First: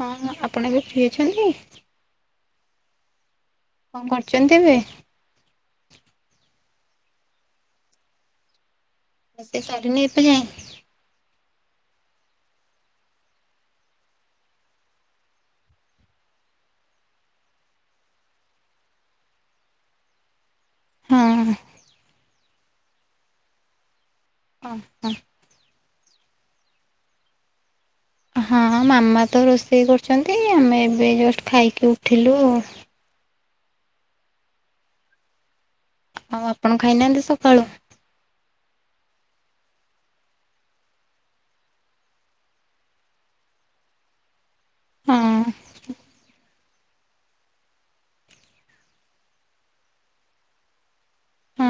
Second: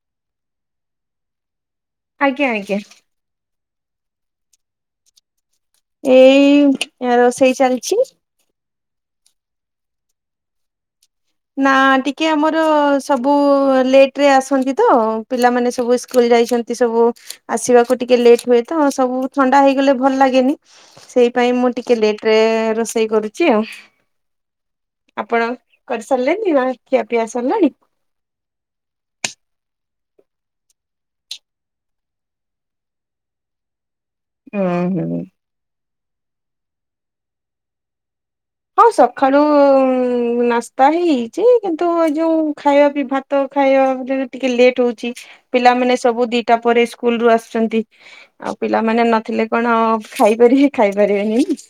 ହଁ ହଁ ଆପଣ ଏବେ ଫ୍ରି ଅଛନ୍ତି? ଆଜ୍ଞା ଆଜ୍ଞା। କଣ କରୁଛନ୍ତି ଏବେ? ଏଇ ରୋଷେଇ ଚାଲିଛି। ରୋସେଇ ସରିନି ଏବେ ଯାଏ। ନା ଟିକେ ଆମର ସବୁ ଲେଟ ରେ ଆସନ୍ତି ତ ପିଲାମାନେ ସବୁ ସ୍କୁଲ ଯାଇଛନ୍ତି। ଏମତି ସବୁ ଆସିବାକୁ ଟିକେ ଲେଟ୍ ହୁଏ ତ ସବୁ ଥଣ୍ଡା ହେଇଗଲେ ଭଲ ଲାଗେନି। ସେଇ ପାଇଁ ହଁ ମୁଁ ଟିକେ ଲେଟରେ ରୋଷେଇ କରୁଛି ଆଉ। ହଁ ହଁ। ଆପଣ କରିସାରିଲେଣି ନା ଖିଆ ପିଇ ସାରିଲାଣି? ହଁ ମାମା ତ ରୋଷେଇ କରୁଛନ୍ତି ଆମେ ଏବେ ଜଷ୍ଟ ଖାଇକି ଉଠିଲୁ ଆଉ। ହୁଁ ହୁଁ। ଆଉ ଆପଣ ଖାଇନାହାନ୍ତି ସକାଳୁ? ହଁ ସକାଳୁ ନାସ୍ତା ହିଁ ହେଇଛି କିନ୍ତୁ ଏ ଯୋଉ ଖାଇବା ପିଇବା ଭା ତ ଖାଇବା ଟିକେ ଲେଟ୍ ହଉଛି ହଁ ପିଲାମାନେ ସବୁ ଦିଟା ପରେ ସ୍କୁଲ ରୁ ଆସୁଛନ୍ତି। ଆଉ ପିଲାମାନେ ନଥିଲେ କଣ ଖାଇପାରିବେ ଖାଇପାରିବେନି ହଁ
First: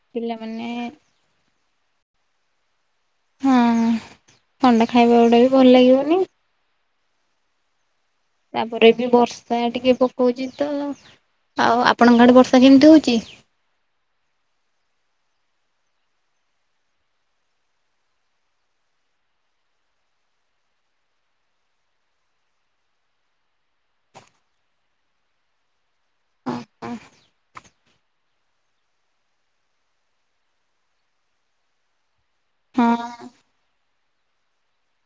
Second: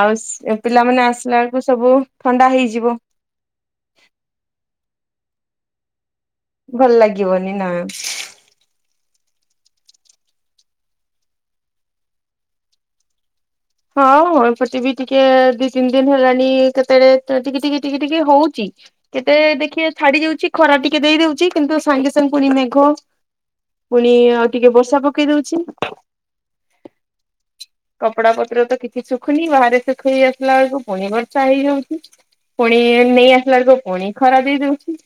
ଆଉ ସ୍ ପିଲାମାନେ ଆସିଲା ବେଳକୁ ସବୁ ଥଣ୍ଡା ହେଇଯିବ। ହଁ ଥଣ୍ଡା ଖାଇବା ଗୁଡା ବି ଭଲ ଲାଗିବନି। ଭଲ ଲାଗିବନି ନା। ତାପରେ ବି ବର୍ଷା ଟିକେ ପକଉଛି ତ ଆଉ ଆପଣଙ୍କ ଆଡେ ବର୍ଷା କେମିତି ହଉଛି? ହଁ ହଁ ଏପଟେ ବି ଟିକେ ଦି ତିନି ଦିନ ହେଲାଣି କେତେବେଳେ ତ ଟିକେ ଟିକେ ଟିକେ ଟିକେ ହଉଛି। କେତେ ଦେଖିବେ ଛାଡି ଯାଉଛି ଖରା ଟିକେ ଦେଇ ଦଉଛି କିନ୍ତୁ ସାଙ୍ଗେ ସାଙ୍ଗେ ପୁଣି ମେଘ। ପୁଣି ଆଉ ଟିକେ ବର୍ଷା ପକେଇ ଦଉଛି। କପଡା ପତ୍ର ତ କିଛି ଶୁଖୁନି ବାହାରେ ଶୁଖେଇ ଆସିଲା ବେଳକୁ ପୁଣି ବର୍ଷା ହେଇଯାଉଛି। ପୁଣି ହଁ। ନେଇ ଆସିଲା ବେଳକୁ ପୁଣି ଖରା ଦେଇଦଉଛି।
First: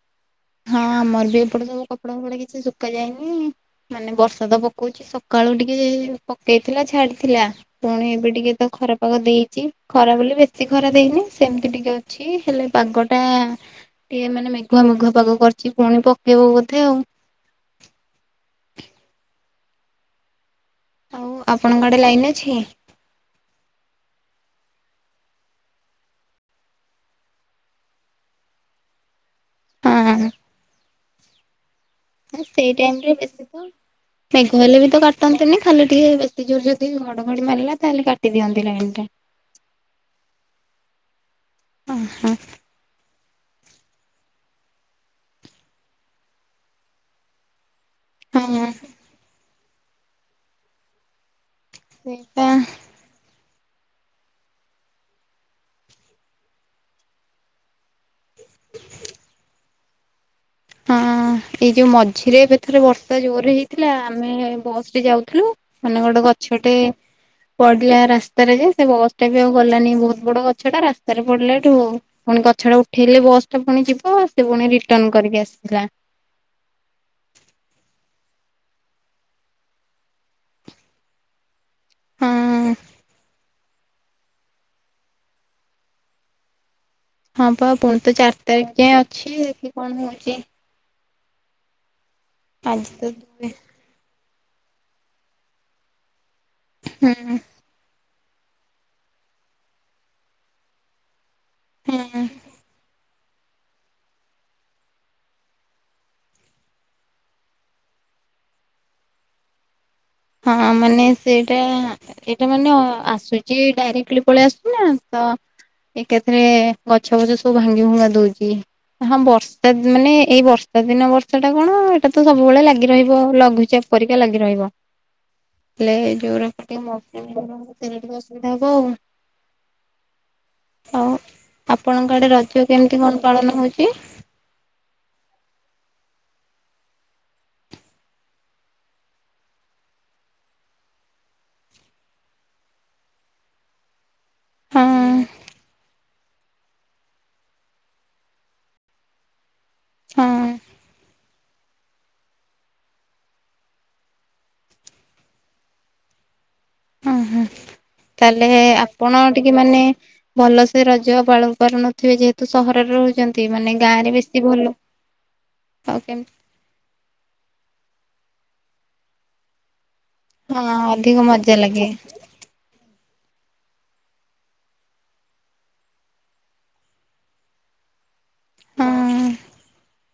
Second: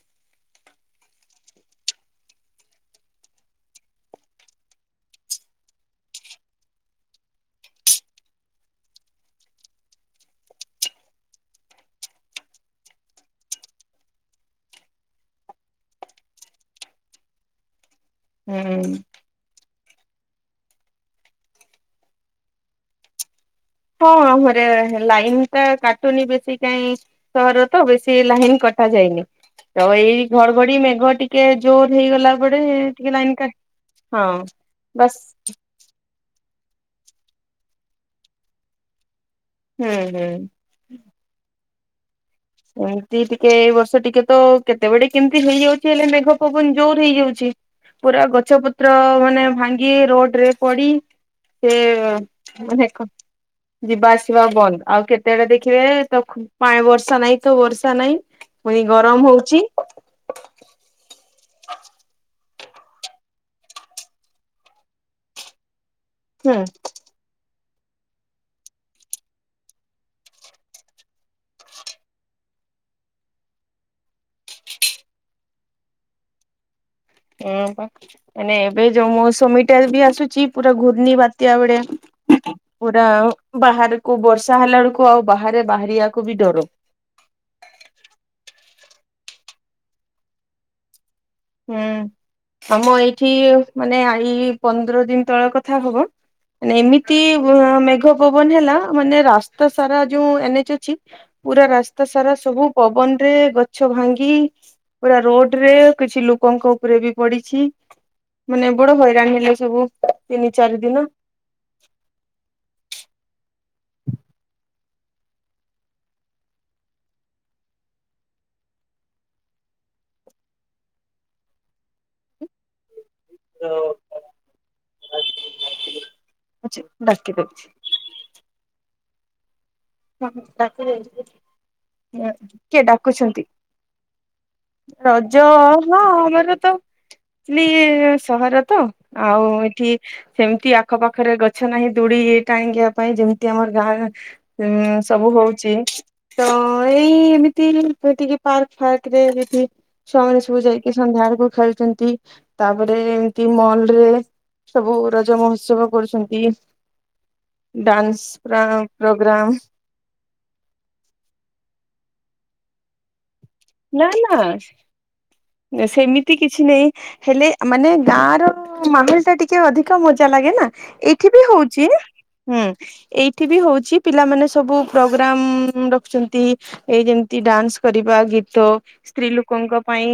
ହଁ ଆମର ବି ଏପଟେ ସବୁ କପଡା ଫପଡା କିଛି ଶୁଖା ଯାଇନି। ମାନେ ବର୍ଷା ତ ପକଉଛି ସକାଳୁ ଟିକେ ପକେଇଥିଲା ଛାଡିଥିଲା। ପୁଣି ଏବେ ଟିକେ ତ ଖରାପାଗ ଦେଇଛି ଖରା ବୋଲି ବେଶୀ ଖରା ଦେଇନି ସେମିତି ଟିକେ ଅଛି ଅଛି ହେଲେ ପାଗଟା ଟିକେ ମାନେ ମେଘୁଆ ମେଘୁଆ ପାଗ କରିଛି ପୁଣି ପକେଇବ ବୋଧେ ଆଉ। ହୁଁ। ଆଉ ଆପଣଙ୍କ ଆଡେ ଲାଇନ୍ ଅଛି? ହଁ ଘରେ ଲାଇନ୍ ଟା କାଟୁନି ବେଶୀ କାହିଁ ସହର ତ ବେଶୀ ଲାଇନ କଟା ଯାଇନି ତ ଏଇ ହଁ ଘଡଘଡି ମେଘ ଟିକେ। ଜୋର ହେଇଗଲା ପରେ ସେଇ ଟାଇମରେ ଟିକେ ଲାଇନ ବେଶୀ କା ତ ହଁ ମେଘ ହେଲେ ବି ତ ବାସ୍। କାଟନ୍ତିନି ଖାଲି ଟିକେ ବେଶୀ ଜୋର ଯଦି ଘଡ଼ଘଡ଼ି ମାରିଲା ତାହେଲେ କାଟିଦିଅନ୍ତି ଲାଇନ ଟା। ହୁଁ ହୁଁ। ଅଁ ହଁ। ଏମିତି ଟିକେ ଏଇ ବର୍ଷ ଟିକେ ତ କେତେବେଳେ ଟିକେ କେମିତି ହେଇଯାଉଛି ହେଲେ ମେଘ ପବନ ଜୋର ହେଇଯାଉଛି। ପୁରା ଗଛ, ହଁ ପତ୍ର ମାନେ ଭାଙ୍ଗି ରୋଡ ରେ ପଡି। ଏ ସେଇଟା ଅନେକ। ଯିବା ଆସିବା ବନ୍ଦ ଆଉ କେତେବେଳେ ଦେଖିବେ ତ ଖୁ ପା ବର୍ଷା ନାଇଁ। ତ ବର୍ଷା ନାଇଁ ପୁଣି ଗରମ ହଉଛି। ଅଁ ଏଇ ଯୋଉ ମଝିରେ ଏବେ ଥରେ ବର୍ଷା ଜୋରରେ ହେଇଥିଲା ଆମେ ବସ ରେ ଯାଉଥିଲୁ ମାନେ ଗୋଟେ ହୁଁ। ଗଛଟେ। ପଡିଲା ରାସ୍ତାରେ ଯେ ସେ ବସ ଟା ବି ଆଉ ଗଲାନି ବହୁତ ବଡ ଗଛଟା ରାସ୍ତାରେ ପଡିଲା ଠୁ। ପୁଣି ଗଛଟା ଉଠେଇଲେ ବସ ଟା ପୁଣି ଯିବ ସେ ପୁଣି ରିଟର୍ନ କରିକି ଆସିଥିଲା। ଉଁ ପା ମାନେ ଏବେ ଯୋଉ ମୌସୁମୀ ଟା ବି ଆସୁଛି ପୁରା ଘୂର୍ଣ୍ଣି ବାତ୍ୟା ଭଳିଆ। ହଁ ପୁରା ବାହାରକୁ ବର୍ଷା ହେଲା ବେଳକୁ ଆଉ ବାହାରେ ବାହାରିବାକୁ ବି ଡର। ହଁ ପା ପୁଣି ତ ଚାରି ତାରିଖ ଯାଏଁ ଅଛି ଦେଖି କଣ ହଉଛି। ହୁଁ ଆଜି ଆମ ତ ଏଇଠି ଦୁଇ ମାନେ ଆ ଏଇ ପନ୍ଦର ଦିନ ତଳ କଥା ହବ। ମାନେ ଏମିତି ହୁଁ ବ ମେଘ ପବନ ହେଲା ମାନେ ରାସ୍ତା ସାରା ଯୋଉ ଏନ ଏଚ ଅଛି। ପୁରା ରାସ୍ତା ହୁଁ ସାରା ସବୁ ପବନ ରେ ଗଛ ଭାଙ୍ଗି ପୁରା ରୋଡ ରେ। କିଛି ଲୋକଙ୍କ ଉପରେ ବି ପଡିଛି ମାନେ ବଡ ହଇରାଣ ହେଲେ ସବୁ। ତିନି ହଁ ଚାରି ଦିନ। ମାନେ। ସେଇଟା ଏଇଟା ମାନେ ଅ ଆସୁଛି ଡାଇରେକ୍ଟଲି ପଳେଇ ଆସୁଚିନା ତ। ଏକାଥରେ ଗଛ ଫଛ ସବୁ ଭାଙ୍ଗି ଭୁଙ୍ଗା ଦଉଛି। ହଁ ବର୍ଷା ମାନେ ଏଇ ବର୍ଷା ଦିନ ବର୍ଷା ଟା କଣ ଏଇଟା ତ ସବୁବେଳେ ଲାଗି ରହିବ ଲ ଘୁଚାପ ପରିକା ଲାଗି ରହିବ। ହେଲେ ଯୋଉଗୁରା ପଟେ ଅଛି ଡାକି ମୌସୁମୀ ଦଉଛି। [unintelligible] ଟିକେ ଅସୁବିଧା ହବ ଆଉ। ଆଉ ଆପଣଙ୍କ ଆଡେ ରଜ କିଏ କେମିତି କଣ ଡାକୁଛନ୍ତି ପାଳନ ହଉଛି? ରଜ ହଁ ଆମର ତ। ଚିଲି ସହର ତ ଆଉ ଏଠି। ସେମିତି ଆଖପାଖରେ ଗଛ ନାହିଁ ଦୁଡ଼ି ଟାଙ୍ଗିବା ପାଇଁ ଯେମିତି ଆମର ଗାଁ। ହଁ ଉଁ ସବୁ ହଉଛି। ତ ଏଇ ଏମିତି ସେ ଟିକେ ପାର୍କ ଫାର୍କ ରେ କିଛି। ହଁ ଛୁଆମାନେ ସବୁ ଯାଇକି ସନ୍ଧ୍ୟା ବେଳକୁ ଖେଳୁଛନ୍ତି। ତାପରେ ଏମିତି ମଲରେ ସବୁ ରଜ ମହୋତ୍ସବ କରୁଛନ୍ତି। ଉହୁଁ। ଡାନ୍ସ ତାହେଲେ ଆପଣ ପ୍ରୋଗ୍ରାମ ଟିକେ ମାନେ ଭଲସେ ରଜ ପାଳୁ ପାରୁନଥିବା ଯେହେତୁ ସହରରେ ରହୁଛନ୍ତି। ନ୍ତି ମାନେ ଗାଁ ନା ରେ ବେଶୀ ନା ଭଲ ଆଉ କେମତି ସେମିତି କିଛି ନାଇଁ ହେଲେ ମାନେ ଗାଁ ର ମାହୋଲ ଟା ଟିକେ ଅଧିକ କା ମଜା ଲାଗେ ହଁ ନା। ଅଧିକ ଏଇଠି ବି ମଜା ହଉଛି। ଲାଗେ ହୁଁ ଏଇଠି ବି ହଉଛି ପିଲାମାନେ ସବୁ ପ୍ରୋଗ୍ରାମ ରଖୁଛନ୍ତି। ଏଇ ଯେମିତି ଡ୍ୟାନ୍ସ କରିବା ଗୀତ ହଁ ସ୍ତ୍ରୀ ଲୋକଙ୍କ ପାଇଁ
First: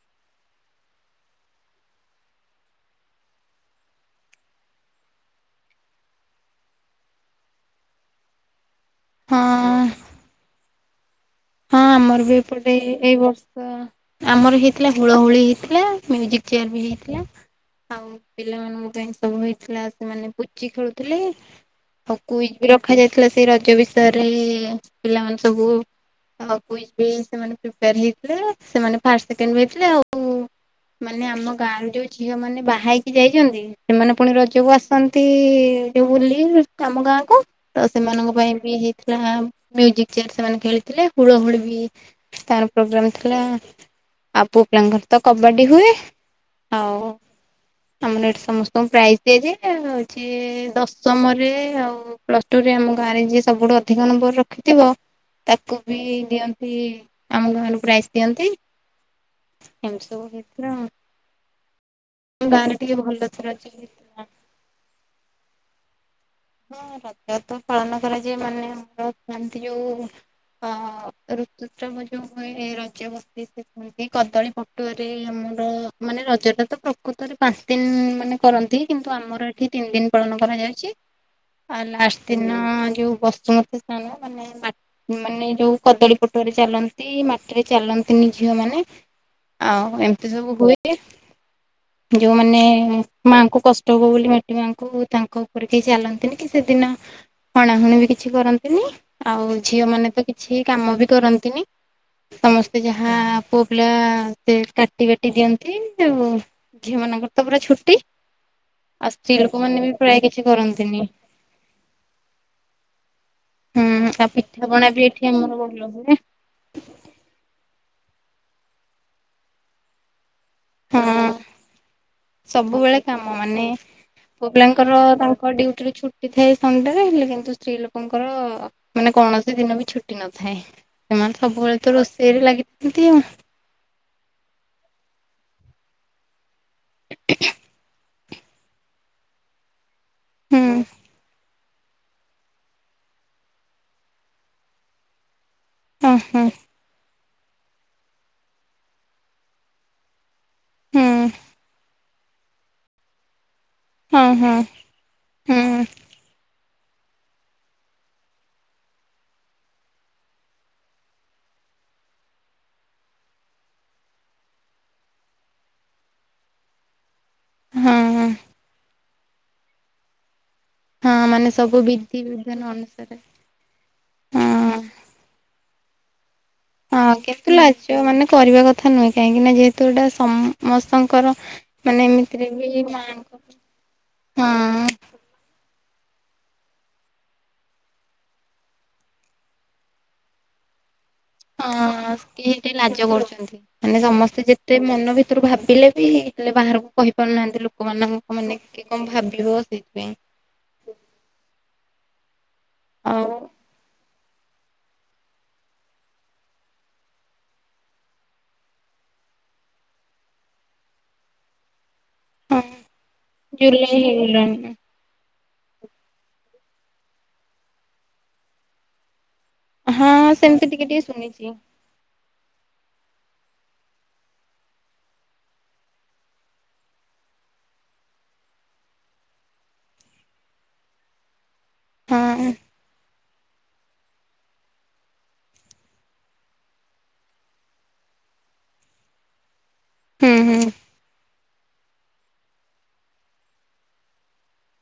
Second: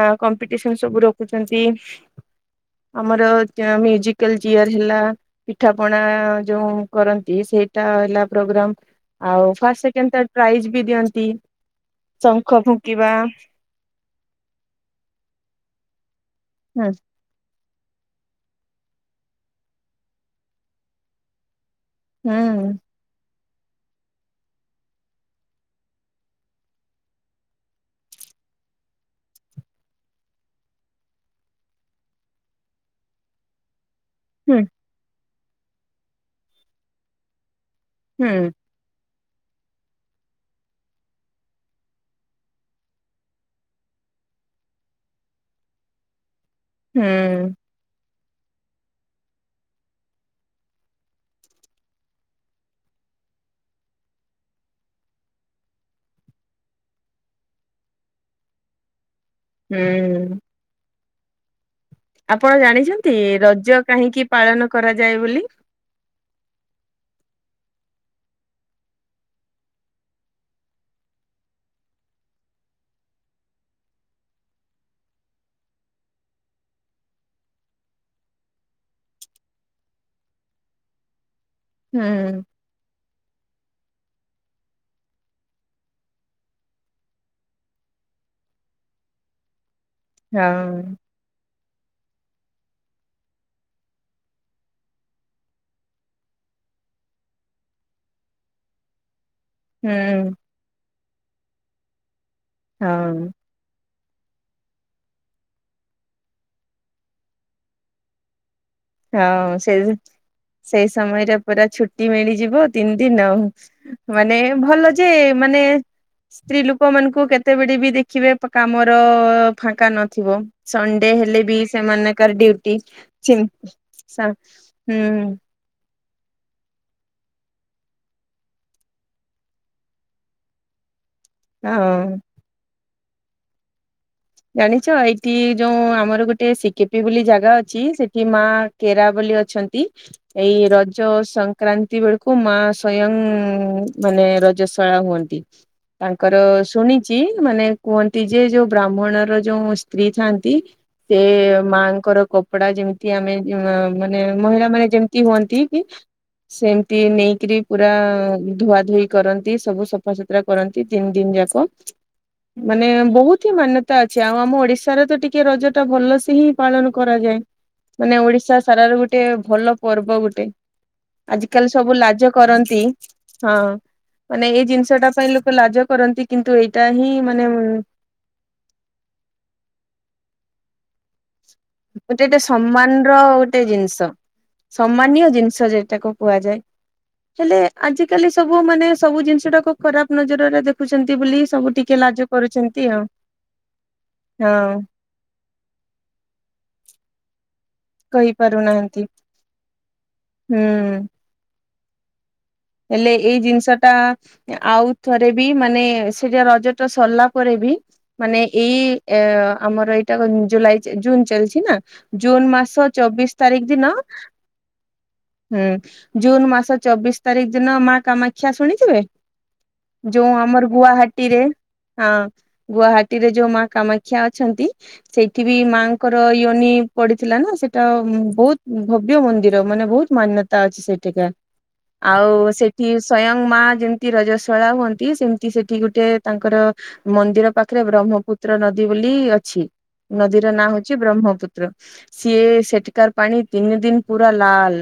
ଆ କମ୍ପିଟିସନ ସବୁ ରଖୁଛନ୍ତି। ଆମର ମ୍ୟୁଜିକାଲ ଚେୟାର ହେଲା। ପିଠା ପଣା ଯୋଉ କରନ୍ତି ସେଇଟା ହେଲା ପ୍ରୋଗ୍ରାମ। ଆଉ ଫାଷ୍ଟ ହଁ ସେକେଣ୍ଡ ଟା ପ୍ରାଇଜ ବି ଦିଅନ୍ତି। ହଁ ଆମର ବି ଶଙ୍ଖ ଏପଟେ ଫୁଙ୍କିବା ଏଇ ବର୍ଷ ଆମର ହେଇଥିଲା ହୁଳହୁଳି ହେଇଥିଲା ମ୍ୟୁଜିକ ଚେୟାର ବି ହୁଁ ହେଇଥିଲା। ଆଉ ପିଲାମାନଙ୍କ ପାଇଁ ସବୁ ହେଇଥିଲା ସେମାନେ ପୁଚି ଖେଳୁଥିଲେ। ଆଉ କୁଇଜ ବି ହୁଁ ରଖାଯାଇଥିଲା ସେଇ ରଜ ବିଷୟରେ ପିଲାମାନେ ସବୁ କୁଇଜ୍ ବି ସେମାନେ ପ୍ରିପାୟର ହେଇଥିଲେ ସେମାନେ ଫାଷ୍ଟ ସେକେଣ୍ଡ ବି ହେଇଥିଲେ ଆଉ ମାନେ ଆମ ଗାଁ ର ଯୋଉ ଝିଅ ମାନେ ବାହା ହେଇକି ଯାଇଛନ୍ତି ସେମାନେ ପୁଣି ହୁଁ ରଜକୁ ଆସନ୍ତି ଯୋଉ ବୁଲି ଆମ ଗାଁକୁ। ତ ହୁଁ ସେମାନଙ୍କ ପାଇଁ ବି ହେଇଥିଲା ମ୍ୟୁଜିକ ଚେୟାର ସେମାନେ ଖେଳିଥିଲେ। ହୁଳହୁଳି ବି ଷ୍ଟାର୍ ପ୍ରୋଗ୍ରାମ ଥିଲା। ଆଉ ପୁଅ ପିଲାଙ୍କର ତ କବାଡି ହୁଏ। ହୁଁ। ଆଉ ଆମର ଏଠି ସମସ୍ତଙ୍କୁ ପ୍ରାଇଜ ଦିଆଯାଏ। ଆଉ ହୋଉଛି ଦଶମରେ ଆଉ ପ୍ଲସ ଟୁରେ ଆମ ଗାଁ ରେ ଯିଏ ସବୁଠୁ ଅଧିକ ନମ୍ବର ରଖିଥିବ ତାକୁ ବି ଦିଅ ନ୍ତି। ଆମ ଗାଁରୁ ପ୍ରାଇଜ ଦିଅନ୍ତି। ଏମିତି ସବୁ ହୁଁ ହେଇଥିଲା ଆଉ। ଆପଣ ଗାଁରେ ଟିକେ ଜାଣିଛନ୍ତି ଭଲ ଥର ରଜ କାହିଁକି ପାଳନ କରାଯାଏ ବୋଲି? ହଁ ରଜ ତ ପାଳନ କରାଯାଏ ମାନେ ଆମର କୁହନ୍ତି ଯୋଉ ଅ ଋତୁସ୍ରାବ ଯୋଉ ହୁଏ ରଜବତ୍ତି ସେ କଦଳୀ ପଟୁଆରେ ଆମର ମାନେ ରଜଟା ତ ପ୍ରକୃତରେ ପାଞ୍ଚ ଦିନ ମାନେ କରନ୍ତି କିନ୍ତୁ ଆମର ଏଠି ତିନି ଦିନ ପାଳନ କରାଯାଉଛି। ଆଉ ହୁଁ ଲାଷ୍ଟ ଦିନ ଯୋଉ ବସୁମତି ସ୍ନାନ ମାନେ ମାନେ ଯୋଉ କଦଳୀ ପଟୁଆ ରେ ଚାଲନ୍ତି ମାଟିରେ ଚାଲନ୍ତିନି ଝିଅ ମାନେ। ଆଉ ଏମିତି ସବୁ ହୁଏ। ହଁ। ଯୋଉମାନେ ମାଆଙ୍କୁ କଷ୍ଟ ହବ ବୋଲି ମାଟି ମାଆଙ୍କୁ ତାଙ୍କ ଉପରେ କେହି ଚାଲନ୍ତି ନ୍ତିନି କି ସେଦିନ ହଣାହୁଣି ବି କିଛି କରନ୍ତିନି। ଆଉ ଝିଅ ମାନେ ତ ହୁଁ କିଛି କାମ ବି କରନ୍ତିନି ସମସ୍ତେ ଯାହା ହଁ। ପୁଅ ପିଲା ସେ କାଟି ବାଟି ଦିଅନ୍ତି। ଆଉ ଝିଅ ମାନଙ୍କର ତ ପୁରା ଛୁଟି ଆଉ ସ୍ତ୍ରୀ ହଁ ଲୋକ ସେଇ ମାନେ ବି ପ୍ରାୟ କିଛି ସେଇ କରନ୍ତିନି। ସମୟରେ ପୁରା ଛୁଟି ମିଳିଯିବ ତିନି ଦିନ ଆଉ। ହୁଁ ଆଉ ମାନେ ପିଠାପଣା ଭଲ ବି ଯେ ଏଠି ଆମର ମାନେ ଭଲ ହୁଏ ସ୍ତ୍ରୀ ଲୋକ ମାନଙ୍କୁ କେତେବେଳେ ବି ଦେଖିବେ କାମର ଫାଙ୍କା ନଥିବ। ସଣ୍ଡେ ହଁ ହେଲେ ବି ସେମାନଙ୍କର ଡିଉଟି। ସବୁବେଳେ କାମ ଚି ମାନେ ପୁଅ ପିଲାଙ୍କର ତାଙ୍କ ଡିଉଟିରୁ ଛୁ ଛୁଟି ଥାଏ ସଣ୍ଡେରେ। ହେଲେ କିନ୍ତୁ ସ୍ତ୍ରୀ ଲୋକଙ୍କର ମାନେ କୌଣସି ଦିନ ବି ଛୁଟି ନଥାଏ। ସେମାନେ ସବୁବେଳେ ତ ହଁ। ରୋଷେଇରେ ଲାଗିଥାନ୍ତି ଆଉ। ଜାଣିଛ ଏଇଠି ଯୋଉ ଆମର ଗୋଟେ ସିକିପି ବୋଲି ଜାଗା ଅଛି। ସେଠି କି ମା କେରାବଲି ଅଛନ୍ତି। ଏଇ ହୁଁ ରଜ ସଂକ୍ କ୍ରାନ୍ତି ବେଳକୁ ମା ସ୍ଵୟଂ ମାନେ ରଜସ୍ବଳା ହୁଅନ୍ତି। ଅ ତାଙ୍କର ହଁ ଶୁଣିଚି ମାନେ କୁହନ୍ତି ଯେ ଯୋଉ ବ୍ରାହ୍ମଣର ଯୋଉ ସ୍ତ୍ରୀ ଥାଆନ୍ତି ହୁଁ ସେ ମାଙ୍କର କପଡା ଯେମିତି ଆମେ ମାନେ ହଁ ହଁ ମହିଳାମାନେ ଯେମିତି ହୁଁ ହୁଅନ୍ତି କି ସେମତି ନେଇକିରି ପୁରା ଧୁଆଧୁଇ କରନ୍ତି। ସବୁ ସଫାସଫି ଯାତ୍ରା କରନ୍ତି ତିନି ଦିନି ଯାକ ମାନେ ବହୁତ ହିଁ ମାନ୍ୟ ତା ଅଛି। ଆଉ ଆମ ଓଡିଶାରେ ତ ଟିକେ ରଜଟା ଭଲସେ ହିଁ ପାଳନ କରାଯାଏ। ହଁ ମାନେ ହଁ ଓଡିଶା ସାରାର ଗୋଟେ ଭଲ ପର୍ବ ଗୋଟେ। ହଁ ମାନେ ଆଜିକାଲି ସବୁ ବିଧି ଲାଜ ବିଧାନ କରନ୍ତି। ଅନୁସାରେ ହଁ ମାନେ ହଁ ଏଇ ଜିନିଷଟା ପାଇଁ ଲୋକେ ଲାଜ କରନ୍ତି କିନ୍ତୁ ଏଇ ହଁ କେତୁଲା ଝିଅମାନେ କରିବା କଥା ନୁହେଁ କାହିଁକି ନା ଯେହେତୁ ଏଟା ସମସ୍ତଙ୍କର ମାନେ ଗୋଟେତ ଏମିତିରେ ବି ସମ୍ମାନର ମାଆଙ୍କ ଗୋଟେ ଜିନିଷ। ହଁ ସମ୍ମାନୀୟ ଜିନିଷ ଯେଟାକୁ କୁହାଯାଏ। ହେଲେ ଆଜିକାଲି ସବୁ ମାନେ ସବୁ ଜିନିଷଟାକୁ ଖରାପ ନଜରରେ ଦେଖୁଛନ୍ତି ବୋଲି ସବୁ ଟିକେ ହଁ ଲାଜ କିଏ ଏତେ କରୁଛନ୍ତି ଆଉ ଲାଜ କରୁଛନ୍ତି ମାନେ ସମସ୍ତେ ଯେତେ ହଁ ମନ ବି ତରୁ ଭାବିଲେ ବି ହେଲେ ବାହାରକୁ କହିପାରୁନାହାନ୍ତି ଲୋକମାନଙ୍କ ମାନେ କିଏ କହିପାରୁନାହାନ୍ତି କଣ ଭାବିବ ସେଇଥିପାଇଁ। ହୁଁ ହେଲେ ଆଉ ଏଇ ଜିନିଷଟା ଆଉ ଥରେ ବି ମାନେ ସେଟା ରଜଟା ସରିଲା ପରେ ବି ମାନେ ଏଇ ଆମର ଏଇଟା ଜୁଲାଇ ଜୁନ ଚାଲିଛି ନା ଜୁନ ହଁ ମାସ ଚବିଶି ତାରିଖ ଦିନ ଜୁଲାଇ ହେଇଗଲାଣି ହୁଁ, ଜୁନ ମାସ ଚବିଶ ତାରିଖ ଦିନ ମା କାମାକ୍ଷା ଶୁଣିଥିବେ ହଁ ଯୋଉ ସେମିତି ଆମର ଟିକେ ଟିକେ ଗୁଆହାଟିରେ ଶୁଣିଛି ହଁ ଗୁହାଟୀରେ ଯୋଉ ମା କାମାକ୍ଷା ଅଛନ୍ତି ସେଇଠି ବି ମାଙ୍କର ୟନି ପଡିଥିଲା ନା ସେଟା ବହୁତ ଭବ୍ୟ ମନ୍ଦିର ମାନେ ବହୁତ ମାନ୍ୟତା ଅଛି ସେଇଠିକା। ଆଉ ହଁ ସେଠି ସ୍ଵୟଂ ମା ଯେମିତି ରଜସ୍ବଳା ହୁଅନ୍ତି ସେମତି ସେଠି ଗୋଟେ ତାଙ୍କର ମନ୍ଦିର ପାଖରେ ବ୍ରହ୍ମପୁତ୍ର ନଦୀ ବୋଲି ଅଛି। ହୁଁ ନଦୀର ହୁଁ ନାଁ ହଉ ଛି ବ୍ରହ୍ମପୁତ୍ର। ସିଏ ସେଠିକାର ପାଣି ତିନି ଦିନ ପୁରା ଲାଲ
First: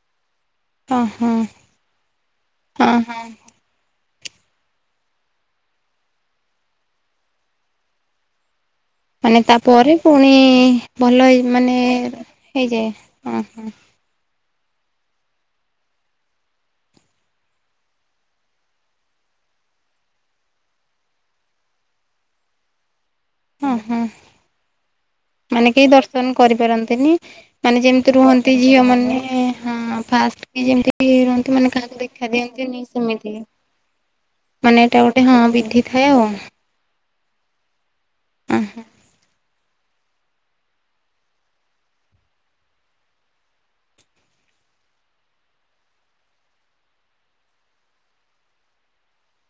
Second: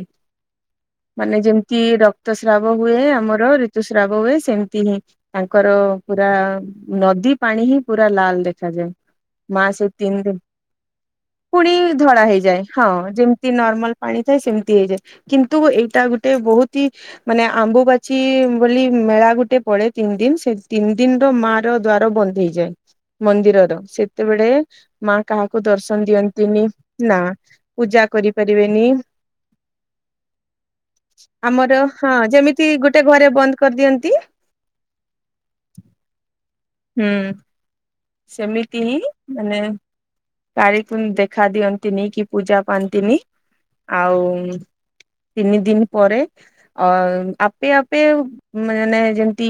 ହଁ ହଁ ମାନେ ଯେମିତି ରକ୍ତସ୍ରାବ ହଁ ହୁଏ ହଁ ଆମର ଋତୁସ୍ରାବ ହୁଏ ସେମିତି ହିଁ ତାଙ୍କର ପୁରା ନଦୀ ପାଣି ହିଁ ପୁରା ଲାଲ ଦେଖାଯାଏ। ମାନେ ମା ତାପରେ ସେତିନି ପୁଣି ଦିନ ଭଲ ହେଇ ପୁଣି ମାନେ ଧଳା ହେଇଯାଏ। ହଁ ହଁ ଯେମିତି ହଁ ନର୍ମାଲ ପାଣି ଥାଏ ସେମିତି ହେଇଯାଏ କିନ୍ତୁ ଏଇଟା ଗୋଟେ ବହୁତ ହି ମାନେ ଆମ୍ବୁବାଚି ବୋଲି ମେଳା ଗୋଟେ ପଡେ ତିନି ଦିନି ସେ ତିନି ଦିନର ମା ର ଦ୍ଵାର ବନ୍ଦ ହେଇଯାଏ ମନ୍ଦିରର। ହଁ ହଁ ସେତେବେଳେ ମା କାହାକୁ ମାନେ କେହି ଦର୍ଶନ ଦିଅନ୍ତିନି। କରିପାରନ୍ତିନି ନାଁ ମାନେ ଯେମିତି ରୁହନ୍ତି ଝିଅ ମାନେ ହଁ ଫାଷ୍ଟ କି ଯେମତି ତି ରୁହନ୍ତିୁ ମାନେ ଆମର କାହାକୁ ହଁ ଦେଖା ଯେମିତି ଦିଅନ୍ତିନି ଗୋଟେ ଘରେ ସେମିତି। ବନ୍ଦ କରିଦିଅନ୍ତି ମାନେ ଏଟା ଗୋଟେ ହଁ ବିଧି ଥାଏ ଆଉ। ହୁଁ ସେମିତି ହିଁ ମାନେ କାରି ପୁଣି ଦେଖା ଦିଅନ୍ତିନି କି ପୂଜା ପାଆନ୍ତିନି ଆଉ ତିନି ଦିନି ପରେ ଅ ଆପେ ଆପେ ଆଉ ମାନେନେ ଯେମିତି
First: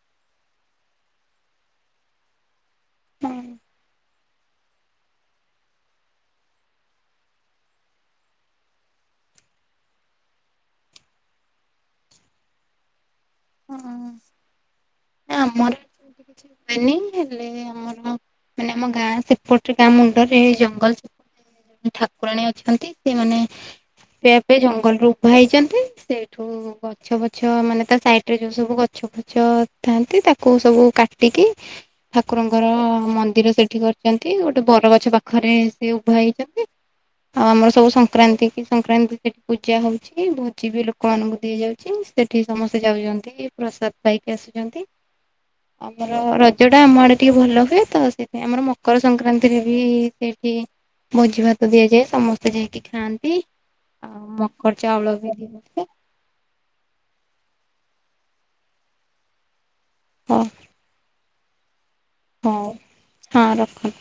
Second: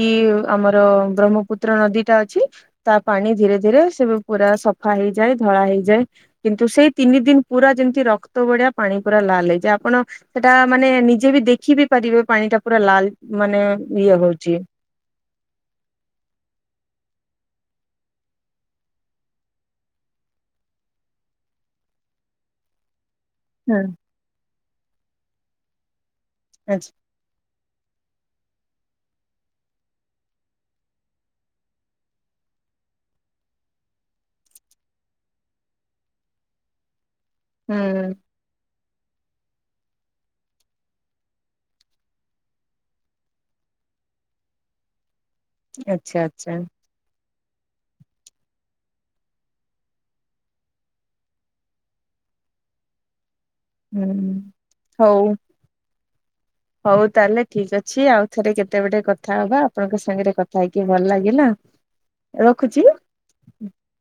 ଆମର ବ୍ରହ୍ମପୁତ୍ର ନଦୀ ଅଛି ତା ପାଣି ଧୀରେ ଧୀରେ ସ ପୁରା ସଫା ହେଇଯାଏ ଧଳା ହେଇଯାଏ କିନ୍ତୁ ସେଇ ତିନି ଦିନ ପୁରା ଯେମିତି ରକ୍ତ ବଡିଆ ପାଣି ପୁରା ଲା ଲେ ଯେ ଆପଣ ସେଟା ମାନେ ନିଜେ ବି ଦେଖି ବି ପାରିବେ ପାଣି ଟା ପୁରା ଲାଲ ମାନେ ଇଏ ହଉଛି ନା ଆମର [unintelligible] ହେଲେ ଆମର ମାନେ ଆମ ଗାଁ ସେପଟରେ ଗାଁ ମୁଣ୍ଡରେ ଜଙ୍ଗଲ ସେପଟେ ଠାକୁରାଣୀ ଅଛନ୍ତି ସେମାନେ ହଁ। ଏବେ ଜଙ୍ଗଲରୁ ଉଭା ହେଇଛନ୍ତି ସେଇଠୁ ଆଛା ଗଛ ବଛ ଗଛ ମାନେ ତା ସାଇଟ ରେ ଯୋଉ ସବୁ ଗଛ ଫୁଛ ଥାନ୍ତି ତାକୁ ସବୁ କାଟିକି ଠାକୁରଙ୍କର ମନ୍ଦିର ସେଠି କରିଛନ୍ତି ଗୋଟେ ବରଗଛ ପାଖରେ ସେ ଉଭା ହେଇଛନ୍ତି। ଆଉ ଆମର ସବୁ ହୁଁ ସଂକ୍କ୍ରାନ୍ତି କି ସଂକ୍ରାନ୍ତି ସେଠି ପୂଜା ହଉଛି ଭୋଜି ବି ଲୋକମାନାନଙ୍କୁ ଦିଆ ଯାଉଛି ସେଠି ସମସ୍ତେ ଯାଉଛନ୍ତି। ପ୍ରସାଦ ପାଇକି ଆସୁଛନ୍ତି ଆମର ଆଚ୍ଛା ଆଚ୍ଛା ରଜ ଟା ଆମ ଆଡେ ଟିକେ ଭଲ ହୁଏ ତ ସେଠ ଆମର ମକର ସଂକ୍ରାନ୍ତିରେ ବି ସେଇଠି ମୋଜି ଭାତ ଦିଆଯାଏ ସମସ୍ତେ ଯାଇକି ଖାଆନ୍ତି ହୁଁ ଆଉ ମକର ଚାଉଳ ହଉ ବି ଦିଅନ୍ତି। ହଉ ତାହେଲେ ଠିକ ଅଛି ଆଉ ଥରେ କେତେ ଗଟେ କଥା ହବା ଆପଣଙ୍କ ସାଙ୍ଗରେ ହ କଥା ହେଇକ ଭଲ ଲାଗିଲା? ହଉ ରଖୁଛି। ହଁ ରଖନ୍ତୁ।